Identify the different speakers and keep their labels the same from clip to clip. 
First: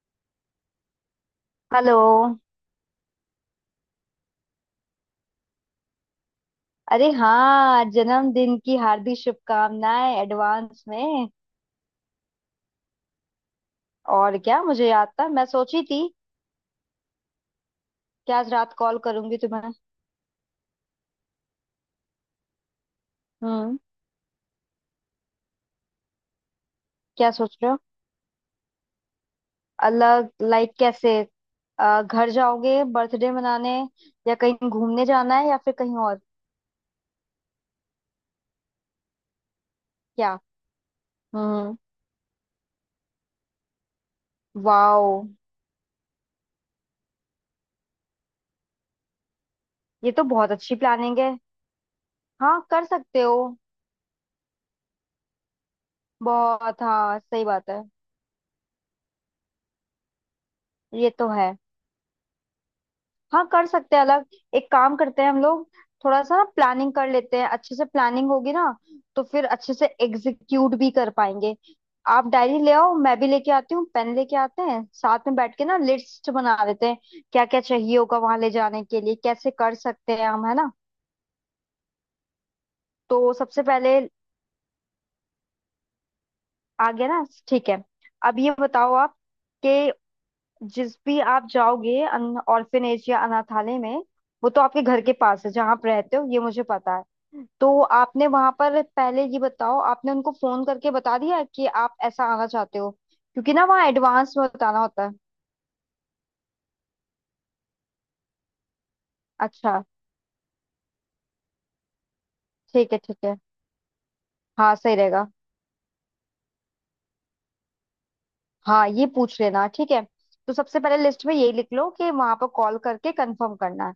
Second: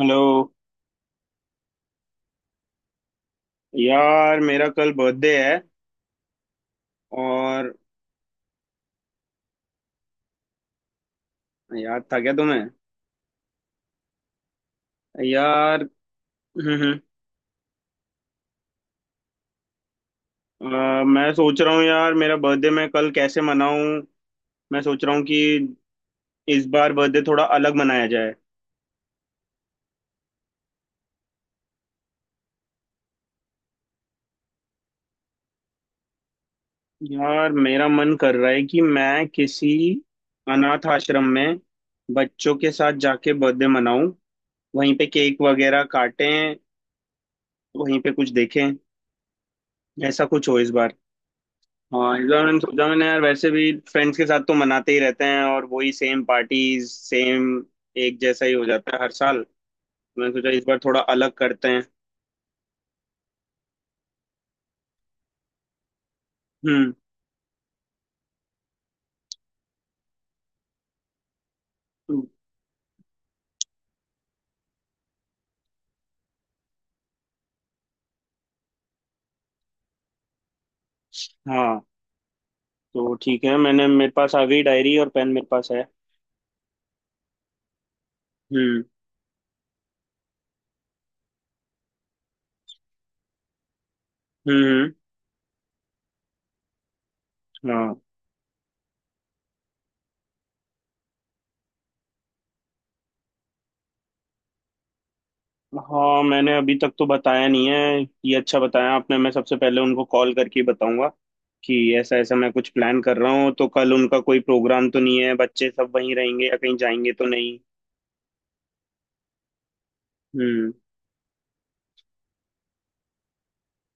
Speaker 1: Hello.
Speaker 2: Hello.
Speaker 1: यार मेरा कल बर्थडे है।
Speaker 2: अरे
Speaker 1: और
Speaker 2: हाँ, जन्मदिन की हार्दिक शुभकामनाएं एडवांस में।
Speaker 1: याद था क्या तुम्हें।
Speaker 2: और क्या मुझे याद था? मैं
Speaker 1: यार।
Speaker 2: सोची थी
Speaker 1: हम्म, हम्म।
Speaker 2: कि आज रात कॉल करूंगी तुम्हें।
Speaker 1: मैं सोच रहा हूँ यार मेरा बर्थडे मैं कल कैसे
Speaker 2: हम्म।
Speaker 1: मनाऊं। मैं सोच रहा हूँ कि इस बार बर्थडे
Speaker 2: क्या
Speaker 1: थोड़ा
Speaker 2: सोच रहे
Speaker 1: अलग
Speaker 2: हो?
Speaker 1: मनाया जाए।
Speaker 2: अलग लाइक कैसे? घर जाओगे बर्थडे मनाने, या कहीं घूमने जाना है, या फिर कहीं और?
Speaker 1: यार मेरा मन कर रहा है कि मैं किसी
Speaker 2: क्या?
Speaker 1: अनाथ आश्रम में
Speaker 2: हम्म।
Speaker 1: बच्चों के साथ जाके बर्थडे मनाऊं। वहीं पे
Speaker 2: वाओ,
Speaker 1: केक वगैरह काटें। वहीं पे कुछ देखें।
Speaker 2: ये तो
Speaker 1: ऐसा कुछ
Speaker 2: बहुत
Speaker 1: हो इस
Speaker 2: अच्छी
Speaker 1: बार।
Speaker 2: प्लानिंग है।
Speaker 1: हाँ इस बार मैंने
Speaker 2: हाँ, कर
Speaker 1: सोचा मैंने यार
Speaker 2: सकते हो।
Speaker 1: वैसे भी फ्रेंड्स के साथ तो मनाते ही रहते हैं और वही सेम
Speaker 2: बहुत।
Speaker 1: पार्टीज
Speaker 2: हाँ, सही
Speaker 1: सेम
Speaker 2: बात है।
Speaker 1: एक जैसा ही हो जाता है हर साल। मैंने सोचा इस बार थोड़ा
Speaker 2: ये तो
Speaker 1: अलग
Speaker 2: है।
Speaker 1: करते हैं।
Speaker 2: हाँ, कर सकते हैं अलग। एक काम करते हैं हम लोग। थोड़ा सा ना
Speaker 1: हम्म।
Speaker 2: प्लानिंग कर लेते हैं, अच्छे से प्लानिंग होगी ना, तो फिर अच्छे से एग्जीक्यूट भी कर पाएंगे। आप डायरी ले आओ, मैं भी लेके आती हूँ, पेन लेके आते हैं, साथ में बैठ के ना लिस्ट बना लेते हैं। क्या क्या चाहिए होगा वहां ले जाने के लिए, कैसे कर सकते हैं हम, है ना?
Speaker 1: हाँ। तो
Speaker 2: तो
Speaker 1: ठीक है
Speaker 2: सबसे
Speaker 1: मैंने
Speaker 2: पहले।
Speaker 1: मेरे पास आ गई डायरी और पेन मेरे पास है।
Speaker 2: आ गया ना? ठीक है। अब ये
Speaker 1: हम्म,
Speaker 2: बताओ आप, कि जिस भी आप जाओगे अन ऑर्फिनेज या अनाथालय में, वो तो
Speaker 1: हम्म,
Speaker 2: आपके
Speaker 1: हम्म।
Speaker 2: घर के पास है जहाँ आप रहते हो, ये मुझे पता है। तो
Speaker 1: हाँ।
Speaker 2: आपने वहां पर, पहले ये बताओ, आपने उनको फोन करके बता दिया कि आप ऐसा आना चाहते हो? क्योंकि ना वहाँ एडवांस में बताना होता है।
Speaker 1: हाँ मैंने अभी तक तो बताया नहीं है ये अच्छा बताया आपने मैं सबसे पहले
Speaker 2: अच्छा।
Speaker 1: उनको कॉल करके ही बताऊंगा कि ऐसा ऐसा मैं कुछ
Speaker 2: ठीक है,
Speaker 1: प्लान कर
Speaker 2: ठीक
Speaker 1: रहा
Speaker 2: है।
Speaker 1: हूँ तो कल उनका कोई
Speaker 2: हाँ,
Speaker 1: प्रोग्राम
Speaker 2: सही
Speaker 1: तो नहीं
Speaker 2: रहेगा।
Speaker 1: है बच्चे सब वहीं रहेंगे या कहीं जाएंगे तो नहीं।
Speaker 2: हाँ, ये पूछ लेना। ठीक है। तो
Speaker 1: हम्म।
Speaker 2: सबसे पहले लिस्ट में यही लिख लो कि वहां पर कॉल करके कंफर्म करना है।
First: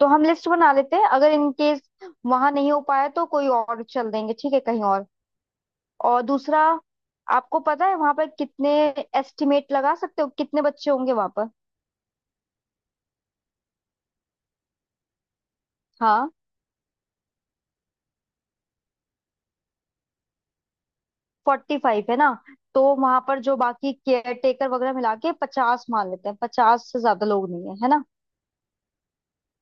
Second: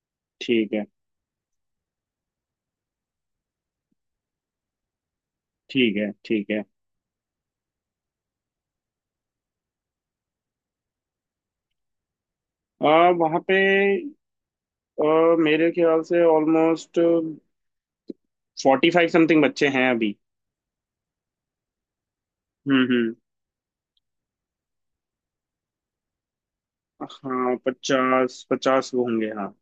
Speaker 2: तो हम लिस्ट
Speaker 1: ठीक
Speaker 2: बना
Speaker 1: है,
Speaker 2: लेते हैं, अगर इन केस वहां नहीं हो पाया तो कोई और चल देंगे, ठीक है, कहीं और।
Speaker 1: ठीक है,
Speaker 2: और
Speaker 1: ठीक
Speaker 2: दूसरा,
Speaker 1: है।
Speaker 2: आपको पता है वहां पर कितने, एस्टिमेट लगा सकते हो कितने बच्चे होंगे वहां पर?
Speaker 1: वहाँ पे मेरे ख्याल से
Speaker 2: हाँ,
Speaker 1: ऑलमोस्ट 45 समथिंग बच्चे हैं अभी।
Speaker 2: 45 है ना? तो
Speaker 1: हम्म, हम्म।
Speaker 2: वहां पर जो बाकी केयर टेकर वगैरह मिला के 50 मान लेते हैं। 50 से ज्यादा लोग
Speaker 1: हाँ
Speaker 2: नहीं है, है ना?
Speaker 1: पचास पचास वो होंगे, हाँ।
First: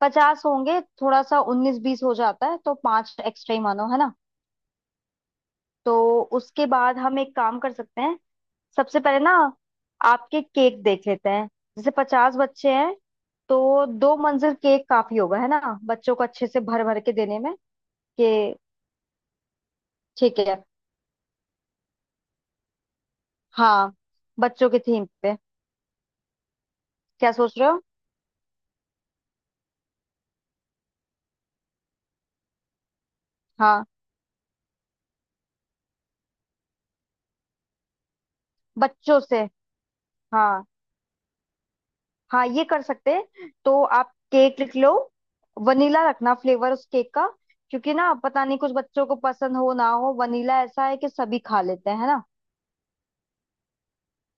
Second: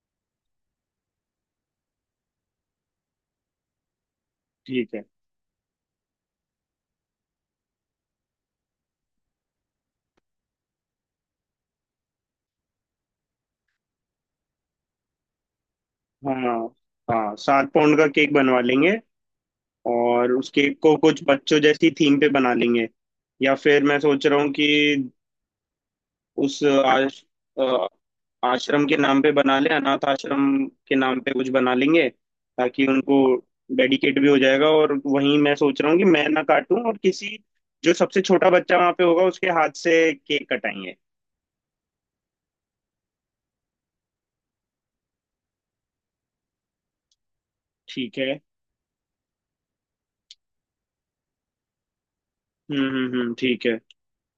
Speaker 2: 50 होंगे। थोड़ा सा उन्नीस बीस हो जाता है, तो पांच एक्स्ट्रा ही मानो, है ना?
Speaker 1: ठीक है।
Speaker 2: तो उसके बाद हम एक काम कर सकते हैं। सबसे पहले ना आपके केक देख लेते हैं। जैसे 50 बच्चे हैं, तो दो मंजिल केक काफी होगा है ना, बच्चों को अच्छे से
Speaker 1: हाँ,
Speaker 2: भर भर के
Speaker 1: हाँ
Speaker 2: देने में।
Speaker 1: 7 पाउंड का केक
Speaker 2: कि
Speaker 1: बनवा लेंगे। और
Speaker 2: ठीक
Speaker 1: उस
Speaker 2: है।
Speaker 1: केक को कुछ बच्चों जैसी थीम पे बना लेंगे। या फिर
Speaker 2: हाँ,
Speaker 1: मैं सोच रहा हूँ
Speaker 2: बच्चों
Speaker 1: कि
Speaker 2: के थीम पे।
Speaker 1: उस आश,
Speaker 2: क्या सोच रहे हो?
Speaker 1: अ, आश्रम के नाम पे बना ले, अनाथ आश्रम के नाम पे कुछ बना लेंगे। ताकि उनको
Speaker 2: हाँ।
Speaker 1: डेडिकेट भी हो जाएगा, और वहीं मैं सोच रहा हूँ कि मैं ना काटूं और किसी, जो सबसे छोटा बच्चा वहां पे
Speaker 2: बच्चों
Speaker 1: होगा,
Speaker 2: से।
Speaker 1: उसके हाथ से केक
Speaker 2: हाँ
Speaker 1: कटाएंगे।
Speaker 2: हाँ, ये कर सकते हैं, तो आप केक लिख लो। वनीला रखना फ्लेवर उस केक का। क्योंकि ना
Speaker 1: ठीक है।
Speaker 2: पता नहीं कुछ बच्चों को पसंद हो ना हो, वनीला ऐसा है कि सभी खा लेते हैं, है ना?
Speaker 1: हम्म, हम्म, हम्म, ठीक है।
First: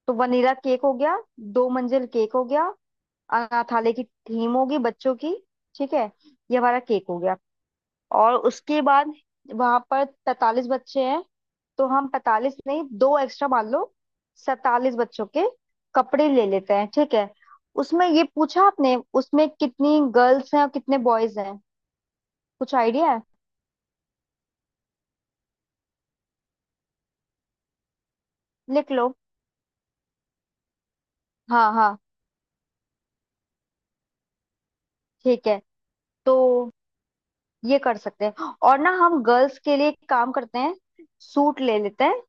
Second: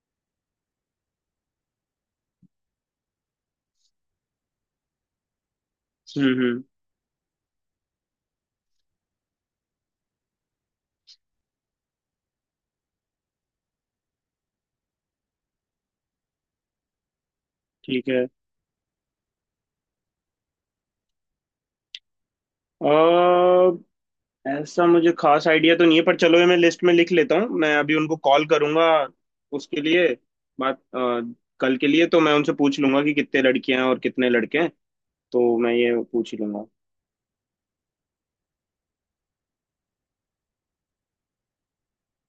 Speaker 2: तो वनीला केक हो गया, दो मंजिल केक हो गया, अनाथालय की थीम होगी बच्चों की। ठीक है।
Speaker 1: हम्म,
Speaker 2: ये
Speaker 1: हम्म,
Speaker 2: हमारा केक हो गया। और उसके बाद, वहां पर 45 बच्चे हैं, तो हम 45 नहीं, दो एक्स्ट्रा मान लो, 47 बच्चों के कपड़े ले लेते हैं। ठीक है। उसमें
Speaker 1: ठीक
Speaker 2: ये
Speaker 1: है।
Speaker 2: पूछा आपने, उसमें कितनी गर्ल्स हैं और कितने बॉयज हैं, कुछ
Speaker 1: अ
Speaker 2: आइडिया है?
Speaker 1: ऐसा मुझे खास आइडिया तो नहीं है, पर चलो ये मैं लिस्ट में लिख लेता हूँ, मैं अभी उनको कॉल करूंगा
Speaker 2: लिख लो।
Speaker 1: उसके लिए बात।
Speaker 2: हाँ
Speaker 1: कल के
Speaker 2: हाँ,
Speaker 1: लिए तो मैं उनसे पूछ लूंगा कि कितने लड़कियां हैं और कितने लड़के हैं।
Speaker 2: ठीक
Speaker 1: तो
Speaker 2: है।
Speaker 1: मैं ये पूछ
Speaker 2: तो
Speaker 1: ही लूंगा।
Speaker 2: ये कर सकते हैं, और ना हम गर्ल्स के लिए एक काम करते हैं, सूट ले लेते हैं,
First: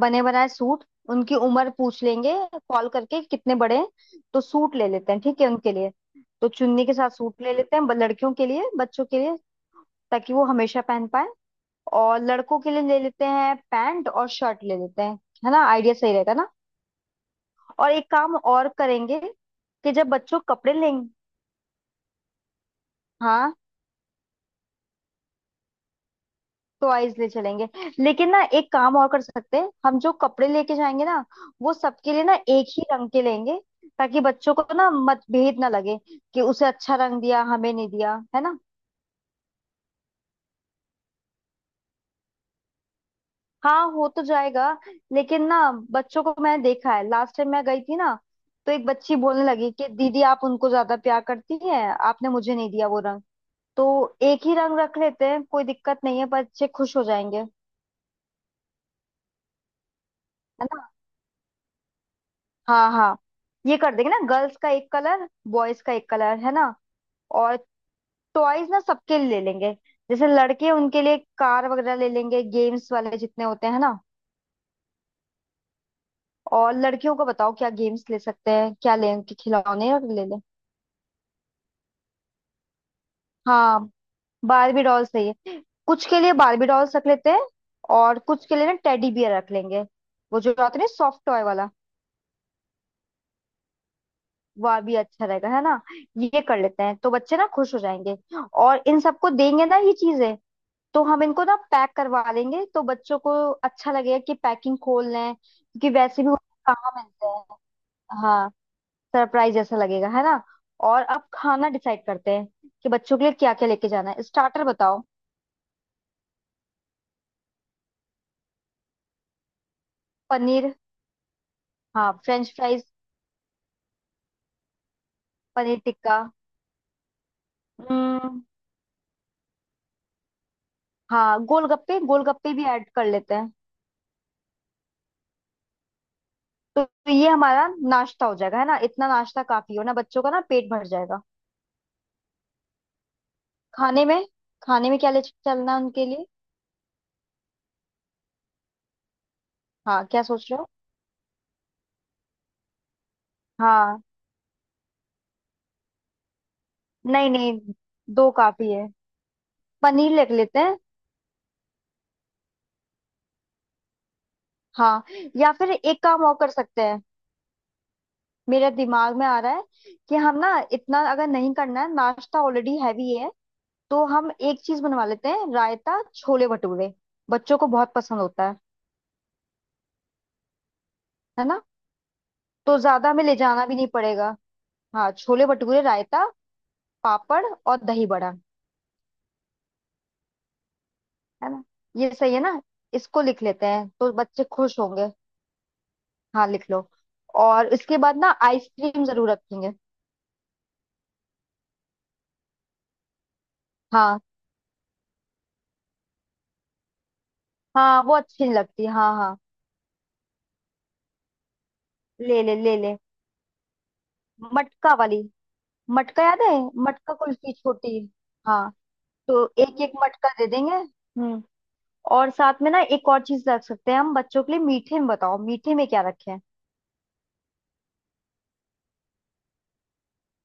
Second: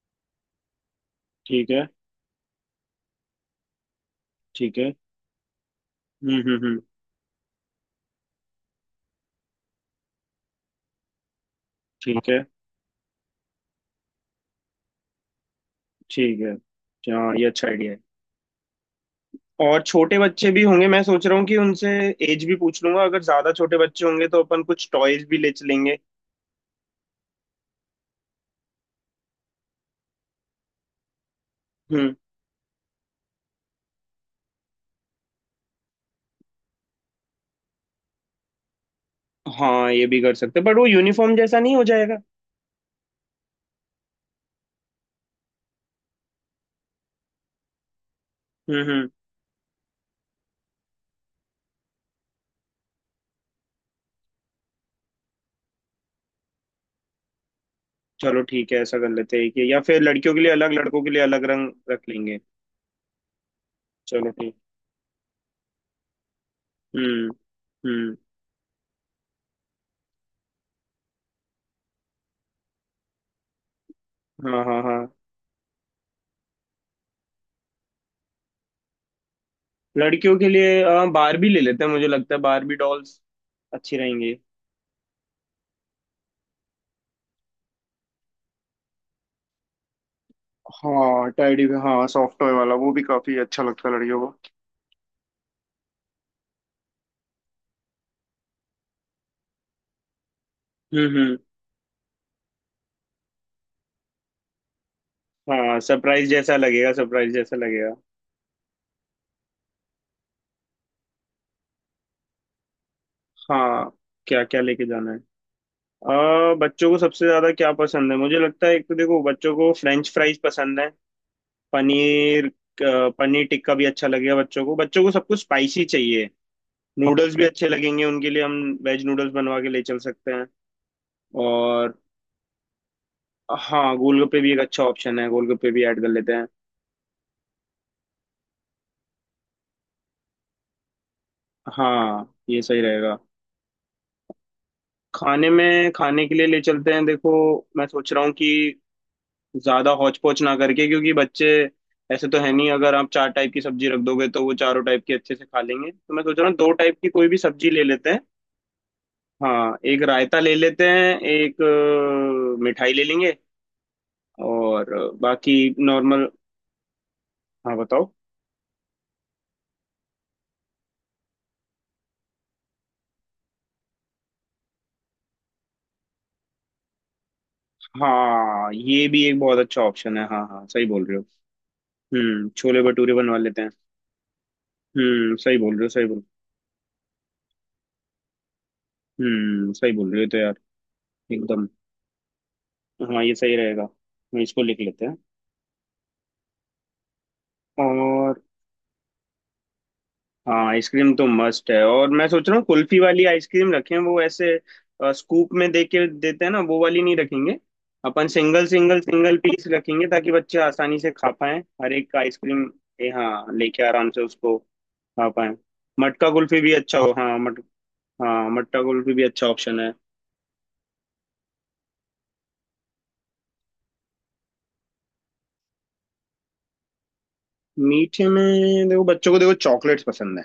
Speaker 2: बने बनाए सूट। उनकी
Speaker 1: ठीक
Speaker 2: उम्र
Speaker 1: है।
Speaker 2: पूछ लेंगे कॉल करके, कितने बड़े हैं। तो सूट
Speaker 1: ठीक
Speaker 2: ले
Speaker 1: है।
Speaker 2: लेते हैं, ठीक है उनके लिए।
Speaker 1: हम्म,
Speaker 2: तो
Speaker 1: हम्म, हम्म,
Speaker 2: चुन्नी के साथ सूट ले लेते हैं, लड़कियों के लिए, बच्चों के लिए, ताकि वो हमेशा पहन पाए। और
Speaker 1: ठीक है।
Speaker 2: लड़कों के लिए ले लेते हैं, पैंट और शर्ट ले लेते हैं। है ना? आइडिया सही रहेगा
Speaker 1: ठीक
Speaker 2: ना?
Speaker 1: है। हाँ ये अच्छा
Speaker 2: और
Speaker 1: आइडिया है।
Speaker 2: एक काम और करेंगे,
Speaker 1: और
Speaker 2: कि जब
Speaker 1: छोटे
Speaker 2: बच्चों
Speaker 1: बच्चे भी
Speaker 2: कपड़े
Speaker 1: होंगे, मैं
Speaker 2: लेंगे।
Speaker 1: सोच रहा हूँ कि उनसे एज भी पूछ लूंगा, अगर ज्यादा
Speaker 2: हाँ,
Speaker 1: छोटे बच्चे होंगे तो अपन कुछ टॉयज भी ले चलेंगे।
Speaker 2: टॉयज ले चलेंगे। लेकिन ना एक काम और कर सकते हैं, हम जो कपड़े लेके जाएंगे ना, वो सबके
Speaker 1: हम्म।
Speaker 2: लिए ना एक ही रंग के लेंगे, ताकि बच्चों को ना मतभेद ना लगे कि उसे अच्छा रंग दिया, हमें नहीं दिया, है ना?
Speaker 1: हाँ ये भी कर सकते हैं, बट वो यूनिफॉर्म जैसा नहीं हो जाएगा।
Speaker 2: हाँ, हो तो जाएगा, लेकिन ना, बच्चों को मैंने देखा है, लास्ट टाइम मैं गई थी ना, तो
Speaker 1: हम्म,
Speaker 2: एक
Speaker 1: हम्म।
Speaker 2: बच्ची बोलने लगी कि दीदी आप उनको ज्यादा प्यार करती हैं, आपने मुझे नहीं दिया वो रंग। तो एक ही रंग रख लेते हैं, कोई दिक्कत नहीं है, बच्चे खुश हो जाएंगे।
Speaker 1: चलो ठीक है, ऐसा कर लेते हैं कि या फिर लड़कियों के लिए अलग,
Speaker 2: है।
Speaker 1: लड़कों के लिए अलग रंग रख लेंगे।
Speaker 2: हाँ हाँ, ये कर देंगे ना,
Speaker 1: चलो ठीक।
Speaker 2: गर्ल्स का एक कलर, बॉयज का एक कलर, है ना?
Speaker 1: हम्म,
Speaker 2: और
Speaker 1: हम्म।
Speaker 2: टॉयज ना सबके लिए ले लेंगे। जैसे लड़के, उनके लिए कार वगैरह ले लेंगे, गेम्स वाले जितने होते हैं ना।
Speaker 1: हाँ, हाँ, हाँ।
Speaker 2: और लड़कियों को बताओ क्या गेम्स ले सकते हैं, क्या लें उनके खिलौने और ले
Speaker 1: लड़कियों
Speaker 2: लें।
Speaker 1: के लिए बारबी ले लेते हैं, मुझे लगता है बारबी डॉल्स
Speaker 2: हाँ,
Speaker 1: अच्छी रहेंगी।
Speaker 2: बारबी डॉल सही है। कुछ के लिए बारबी डॉल्स रख लेते हैं, और कुछ के लिए ना टेडी बियर रख लेंगे, वो जो आते हैं सॉफ्ट
Speaker 1: हाँ
Speaker 2: टॉय
Speaker 1: टैडी
Speaker 2: वाला।
Speaker 1: भी, हाँ सॉफ्ट टॉय वाला, वो भी काफी अच्छा लगता है लड़कियों को।
Speaker 2: वह भी अच्छा रहेगा, है ना? ये कर लेते हैं, तो बच्चे ना खुश हो जाएंगे। और इन सबको देंगे ना ये चीजें, तो
Speaker 1: हम्म,
Speaker 2: हम
Speaker 1: हम्म।
Speaker 2: इनको ना पैक करवा लेंगे, तो बच्चों को अच्छा लगेगा कि पैकिंग खोल लें,
Speaker 1: हाँ
Speaker 2: क्योंकि वैसे
Speaker 1: सरप्राइज
Speaker 2: भी
Speaker 1: जैसा
Speaker 2: उन्हें कहाँ
Speaker 1: लगेगा,
Speaker 2: मिलते
Speaker 1: सरप्राइज जैसा
Speaker 2: हैं।
Speaker 1: लगेगा।
Speaker 2: हाँ, सरप्राइज जैसा लगेगा, है ना? और अब खाना डिसाइड करते हैं, कि बच्चों के लिए क्या क्या लेके
Speaker 1: हाँ
Speaker 2: जाना है।
Speaker 1: क्या क्या
Speaker 2: स्टार्टर
Speaker 1: लेके
Speaker 2: बताओ।
Speaker 1: जाना है। बच्चों को सबसे ज्यादा क्या पसंद है, मुझे लगता है एक तो देखो, बच्चों को फ्रेंच फ्राइज
Speaker 2: पनीर।
Speaker 1: पसंद है।
Speaker 2: हाँ,
Speaker 1: पनीर
Speaker 2: फ्रेंच फ्राइज।
Speaker 1: अ, पनीर टिक्का भी अच्छा लगेगा बच्चों को, बच्चों को सब कुछ
Speaker 2: पनीर
Speaker 1: स्पाइसी
Speaker 2: टिक्का।
Speaker 1: चाहिए। नूडल्स भी अच्छे लगेंगे उनके लिए,
Speaker 2: हम्म।
Speaker 1: हम वेज नूडल्स बनवा के ले चल सकते हैं।
Speaker 2: हाँ,
Speaker 1: और
Speaker 2: गोलगप्पे, गोलगप्पे भी ऐड कर लेते हैं।
Speaker 1: हाँ गोलगप्पे भी एक अच्छा ऑप्शन है, गोलगप्पे भी ऐड कर लेते हैं।
Speaker 2: तो ये हमारा नाश्ता हो जाएगा, है ना? इतना नाश्ता काफी हो ना, बच्चों का ना पेट भर जाएगा।
Speaker 1: हाँ ये सही रहेगा।
Speaker 2: खाने में, खाने में क्या ले चलना है उनके
Speaker 1: खाने
Speaker 2: लिए?
Speaker 1: के लिए ले चलते हैं, देखो। मैं सोच रहा हूँ कि ज्यादा
Speaker 2: हाँ,
Speaker 1: हौच
Speaker 2: क्या
Speaker 1: पौच
Speaker 2: सोच
Speaker 1: ना
Speaker 2: रहे हो?
Speaker 1: करके, क्योंकि बच्चे ऐसे तो है नहीं, अगर आप चार टाइप की सब्जी
Speaker 2: हाँ,
Speaker 1: रख दोगे तो वो चारों टाइप की अच्छे से खा लेंगे, तो मैं सोच रहा हूँ दो टाइप की कोई
Speaker 2: नहीं
Speaker 1: भी
Speaker 2: नहीं,
Speaker 1: सब्जी ले लेते हैं।
Speaker 2: दो काफी है।
Speaker 1: हाँ एक
Speaker 2: पनीर लिख
Speaker 1: रायता ले
Speaker 2: लेते हैं।
Speaker 1: लेते हैं, एक मिठाई ले लेंगे, और
Speaker 2: हाँ। या
Speaker 1: बाकी
Speaker 2: फिर एक काम
Speaker 1: नॉर्मल।
Speaker 2: और कर सकते हैं,
Speaker 1: हाँ बताओ।
Speaker 2: मेरे दिमाग में आ रहा है, कि हम ना इतना अगर नहीं करना है, नाश्ता ऑलरेडी हैवी है। तो हम एक चीज बनवा लेते हैं, रायता छोले भटूरे, बच्चों को बहुत पसंद होता है
Speaker 1: हाँ ये भी एक बहुत अच्छा ऑप्शन है, हाँ हाँ सही बोल रहे हो।
Speaker 2: है ना?
Speaker 1: हम्म,
Speaker 2: तो
Speaker 1: छोले
Speaker 2: ज्यादा
Speaker 1: भटूरे
Speaker 2: हमें ले
Speaker 1: बनवा लेते
Speaker 2: जाना
Speaker 1: हैं।
Speaker 2: भी नहीं पड़ेगा। हाँ,
Speaker 1: हम्म,
Speaker 2: छोले
Speaker 1: सही बोल
Speaker 2: भटूरे,
Speaker 1: रहे हो, सही बोल।
Speaker 2: रायता, पापड़ और दही बड़ा।
Speaker 1: हम्म, सही बोल रहे हो, तो यार
Speaker 2: है ना?
Speaker 1: एकदम।
Speaker 2: ये सही है ना?
Speaker 1: तो
Speaker 2: इसको
Speaker 1: हाँ ये
Speaker 2: लिख
Speaker 1: सही
Speaker 2: लेते
Speaker 1: रहेगा,
Speaker 2: हैं, तो
Speaker 1: हम
Speaker 2: बच्चे
Speaker 1: इसको
Speaker 2: खुश
Speaker 1: लिख लेते
Speaker 2: होंगे।
Speaker 1: हैं।
Speaker 2: हाँ, लिख लो। और इसके बाद ना
Speaker 1: और
Speaker 2: आइसक्रीम जरूर रखेंगे।
Speaker 1: हाँ आइसक्रीम तो मस्ट है, और मैं सोच रहा हूँ कुल्फी वाली आइसक्रीम रखें,
Speaker 2: हाँ।
Speaker 1: वो ऐसे स्कूप में दे के देते हैं ना, वो वाली नहीं रखेंगे।
Speaker 2: हाँ, वो
Speaker 1: अपन
Speaker 2: अच्छी नहीं
Speaker 1: सिंगल
Speaker 2: लगती,
Speaker 1: सिंगल
Speaker 2: हाँ
Speaker 1: सिंगल
Speaker 2: हाँ।
Speaker 1: पीस रखेंगे, ताकि बच्चे आसानी से खा पाएं हर एक
Speaker 2: ले ले
Speaker 1: आइसक्रीम।
Speaker 2: ले ले।
Speaker 1: हाँ लेके आराम से उसको
Speaker 2: मटका वाली।
Speaker 1: खा पाएं।
Speaker 2: मटका
Speaker 1: मटका
Speaker 2: याद है?
Speaker 1: कुल्फी भी अच्छा हो,
Speaker 2: मटका
Speaker 1: हाँ
Speaker 2: कुल्फी
Speaker 1: मट
Speaker 2: छोटी।
Speaker 1: हाँ
Speaker 2: हाँ,
Speaker 1: मटका कुल्फी भी
Speaker 2: तो
Speaker 1: अच्छा ऑप्शन
Speaker 2: एक
Speaker 1: है।
Speaker 2: एक मटका दे देंगे। हम्म। और साथ में ना एक और चीज रख सकते हैं हम बच्चों के लिए मीठे में। बताओ मीठे में क्या रखें?
Speaker 1: मीठे में देखो, बच्चों को देखो चॉकलेट्स पसंद है।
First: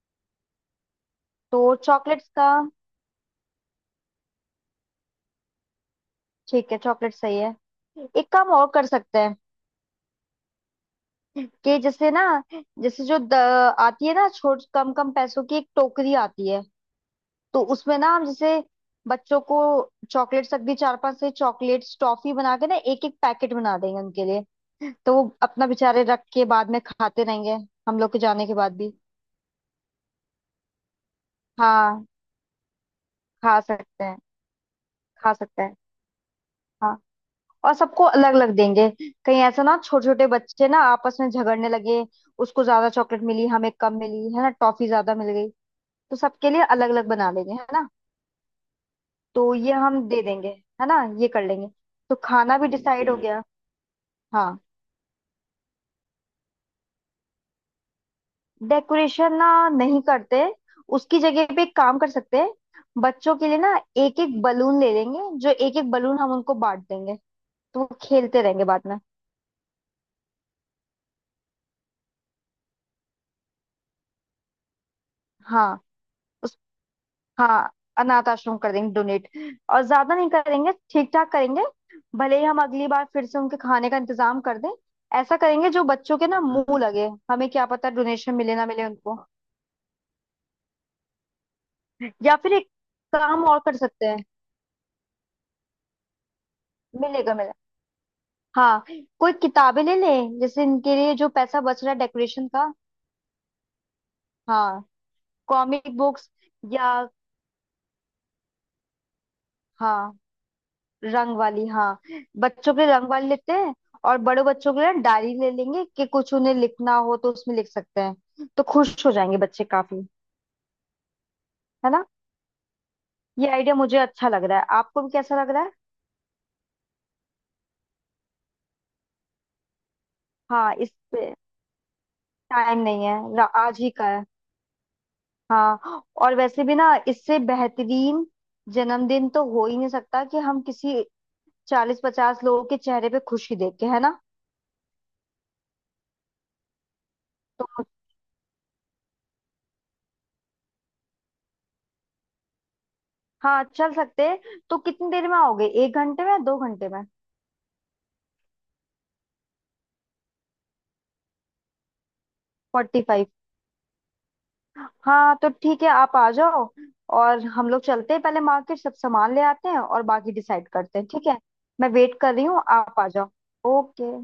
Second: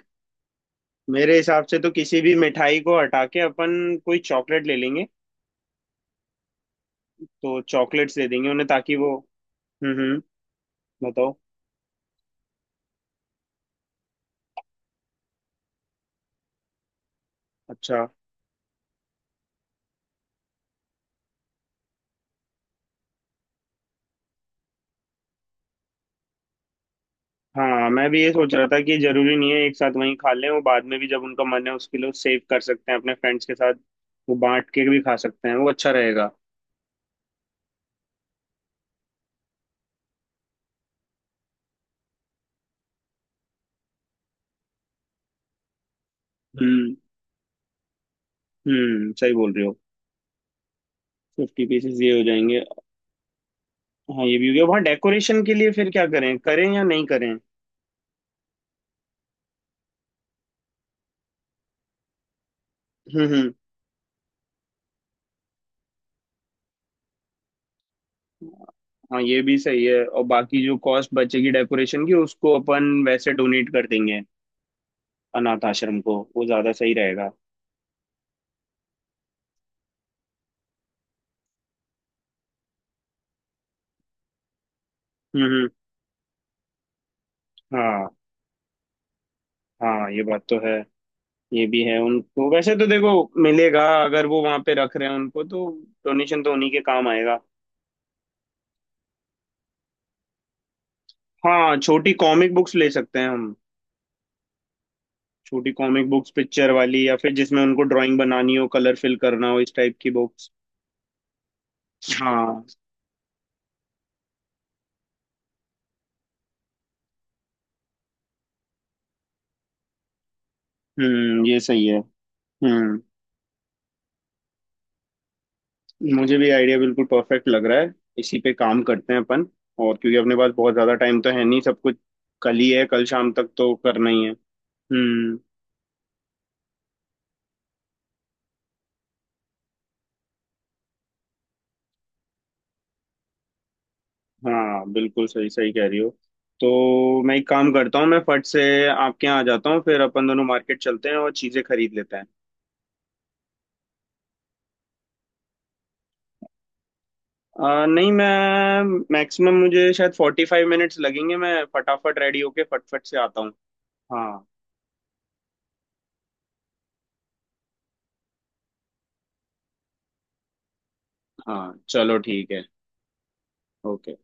Speaker 1: मेरे
Speaker 2: तो
Speaker 1: हिसाब से तो किसी
Speaker 2: चॉकलेट्स
Speaker 1: भी
Speaker 2: का?
Speaker 1: मिठाई को हटा के अपन कोई चॉकलेट ले लेंगे।
Speaker 2: ठीक है, चॉकलेट सही
Speaker 1: तो
Speaker 2: है।
Speaker 1: चॉकलेट्स दे
Speaker 2: एक
Speaker 1: देंगे
Speaker 2: काम
Speaker 1: उन्हें
Speaker 2: और कर
Speaker 1: ताकि वो।
Speaker 2: सकते हैं,
Speaker 1: हम्म, हम्म, बताओ।
Speaker 2: कि जैसे ना, जैसे जो आती है ना, छोट कम कम पैसों की एक टोकरी आती है। तो उसमें
Speaker 1: अच्छा।
Speaker 2: ना हम जैसे बच्चों को चॉकलेट तक भी चार पांच से चॉकलेट्स, टॉफी बना के ना एक एक पैकेट बना देंगे उनके लिए। तो वो अपना बेचारे रख के बाद में खाते रहेंगे,
Speaker 1: हाँ
Speaker 2: हम
Speaker 1: मैं
Speaker 2: लोग के
Speaker 1: भी ये
Speaker 2: जाने
Speaker 1: सोच
Speaker 2: के
Speaker 1: रहा
Speaker 2: बाद
Speaker 1: था
Speaker 2: भी।
Speaker 1: कि जरूरी नहीं है एक साथ वहीं खा लें, वो बाद में भी जब उनका मन है उसके
Speaker 2: हाँ,
Speaker 1: लिए सेव कर सकते हैं अपने फ्रेंड्स के
Speaker 2: खा
Speaker 1: साथ।
Speaker 2: सकते हैं,
Speaker 1: वो बांट के भी खा
Speaker 2: खा
Speaker 1: सकते हैं,
Speaker 2: सकते
Speaker 1: वो
Speaker 2: हैं।
Speaker 1: अच्छा रहेगा।
Speaker 2: हाँ, और सबको अलग अलग देंगे, कहीं ऐसा ना छोटे छोटे बच्चे ना आपस में झगड़ने लगे, उसको ज्यादा चॉकलेट मिली, हमें कम मिली, है ना, टॉफी ज्यादा मिल गई। तो सबके लिए अलग
Speaker 1: हम्म,
Speaker 2: अलग बना लेंगे, है ना?
Speaker 1: हम्म, सही बोल
Speaker 2: तो
Speaker 1: रहे
Speaker 2: ये
Speaker 1: हो।
Speaker 2: हम दे देंगे, है ना? ये कर
Speaker 1: फिफ्टी
Speaker 2: लेंगे।
Speaker 1: पीसेस ये
Speaker 2: तो
Speaker 1: हो
Speaker 2: खाना
Speaker 1: जाएंगे।
Speaker 2: भी डिसाइड हो गया।
Speaker 1: हाँ ये भी हो
Speaker 2: हाँ।
Speaker 1: गया, वहाँ डेकोरेशन के लिए फिर क्या, करें करें या नहीं करें।
Speaker 2: डेकोरेशन ना, नहीं करते। उसकी जगह पे एक काम कर सकते हैं,
Speaker 1: हम्म,
Speaker 2: बच्चों के
Speaker 1: हम्म।
Speaker 2: लिए ना एक एक बलून ले लेंगे, जो एक एक बलून हम उनको बांट देंगे, तो वो खेलते रहेंगे बाद में।
Speaker 1: हाँ ये भी सही है, और बाकी जो कॉस्ट बचेगी डेकोरेशन की, उसको अपन वैसे डोनेट कर देंगे अनाथ
Speaker 2: हाँ।
Speaker 1: आश्रम को, वो
Speaker 2: उस
Speaker 1: ज्यादा सही रहेगा।
Speaker 2: हाँ, अनाथ आश्रम कर देंगे डोनेट। और ज्यादा नहीं करेंगे, ठीक ठाक करेंगे। भले ही हम अगली बार फिर से उनके खाने का इंतजाम कर दें। ऐसा
Speaker 1: हम्म,
Speaker 2: करेंगे जो बच्चों के ना मुंह लगे, हमें क्या पता
Speaker 1: हाँ।
Speaker 2: डोनेशन मिले ना मिले उनको।
Speaker 1: हाँ ये बात तो है। ये भी है,
Speaker 2: या
Speaker 1: उनको
Speaker 2: फिर एक
Speaker 1: वैसे तो देखो
Speaker 2: काम और कर
Speaker 1: मिलेगा,
Speaker 2: सकते हैं।
Speaker 1: अगर वो वहां पे रख रहे हैं उनको तो डोनेशन तो उन्हीं के काम
Speaker 2: मिलेगा
Speaker 1: आएगा।
Speaker 2: मिलेगा। हाँ, कोई किताबें ले लें जैसे इनके लिए, जो पैसा
Speaker 1: हाँ
Speaker 2: बच रहा है
Speaker 1: छोटी
Speaker 2: डेकोरेशन
Speaker 1: कॉमिक
Speaker 2: का।
Speaker 1: बुक्स ले सकते हैं हम।
Speaker 2: हाँ,
Speaker 1: छोटी
Speaker 2: comic
Speaker 1: comic
Speaker 2: books.
Speaker 1: Books picture
Speaker 2: या,
Speaker 1: वाली, या फिर जिसमें उनको ड्राइंग बनानी हो, कलर फिल करना हो, इस टाइप की
Speaker 2: हाँ,
Speaker 1: बुक्स।
Speaker 2: रंग वाली। हाँ,
Speaker 1: हाँ।
Speaker 2: बच्चों के लिए रंग वाली लेते हैं। और बड़े बच्चों के लिए डायरी ले लेंगे, कि कुछ उन्हें लिखना हो तो उसमें लिख सकते हैं, तो खुश हो जाएंगे बच्चे काफी,
Speaker 1: हम्म, ये सही
Speaker 2: है
Speaker 1: है।
Speaker 2: ना?
Speaker 1: हम्म।
Speaker 2: ये आइडिया मुझे अच्छा लग रहा है, आपको भी कैसा लग रहा है?
Speaker 1: मुझे भी आइडिया बिल्कुल परफेक्ट लग रहा है। इसी पे काम करते हैं अपन। और क्योंकि अपने पास
Speaker 2: हाँ,
Speaker 1: बहुत
Speaker 2: इस
Speaker 1: ज्यादा टाइम तो
Speaker 2: पे।
Speaker 1: है नहीं, सब कुछ कल ही
Speaker 2: टाइम
Speaker 1: है, कल
Speaker 2: नहीं
Speaker 1: शाम
Speaker 2: है,
Speaker 1: तक तो
Speaker 2: आज ही का
Speaker 1: करना ही
Speaker 2: है।
Speaker 1: है। हम्म।
Speaker 2: हाँ, और वैसे भी ना इससे बेहतरीन जन्मदिन तो हो ही नहीं सकता, कि हम किसी 40-50 लोगों के चेहरे पे खुशी देख के, है ना?
Speaker 1: हाँ बिल्कुल सही सही कह रही हो। तो मैं एक काम
Speaker 2: तो।
Speaker 1: करता हूँ, मैं फट से आपके यहाँ आ जाता हूँ, फिर अपन दोनों मार्केट चलते हैं और चीज़ें खरीद लेते हैं।
Speaker 2: हाँ, चल सकते हैं। तो कितनी देर में आओगे, 1 घंटे में, 2 घंटे में?
Speaker 1: नहीं मैं मैक्सिमम, मुझे शायद 45 मिनट्स लगेंगे, मैं फटाफट रेडी होके
Speaker 2: फोर्टी
Speaker 1: फटफट से
Speaker 2: फाइव
Speaker 1: आता हूँ। हाँ।
Speaker 2: हाँ, तो ठीक है, आप आ जाओ। और हम लोग चलते हैं पहले मार्केट, सब सामान ले आते हैं और बाकी डिसाइड करते हैं, ठीक है?
Speaker 1: हाँ
Speaker 2: मैं
Speaker 1: चलो
Speaker 2: वेट कर रही
Speaker 1: ठीक है।
Speaker 2: हूँ, आप आ जाओ। ओके।
Speaker 1: ओके।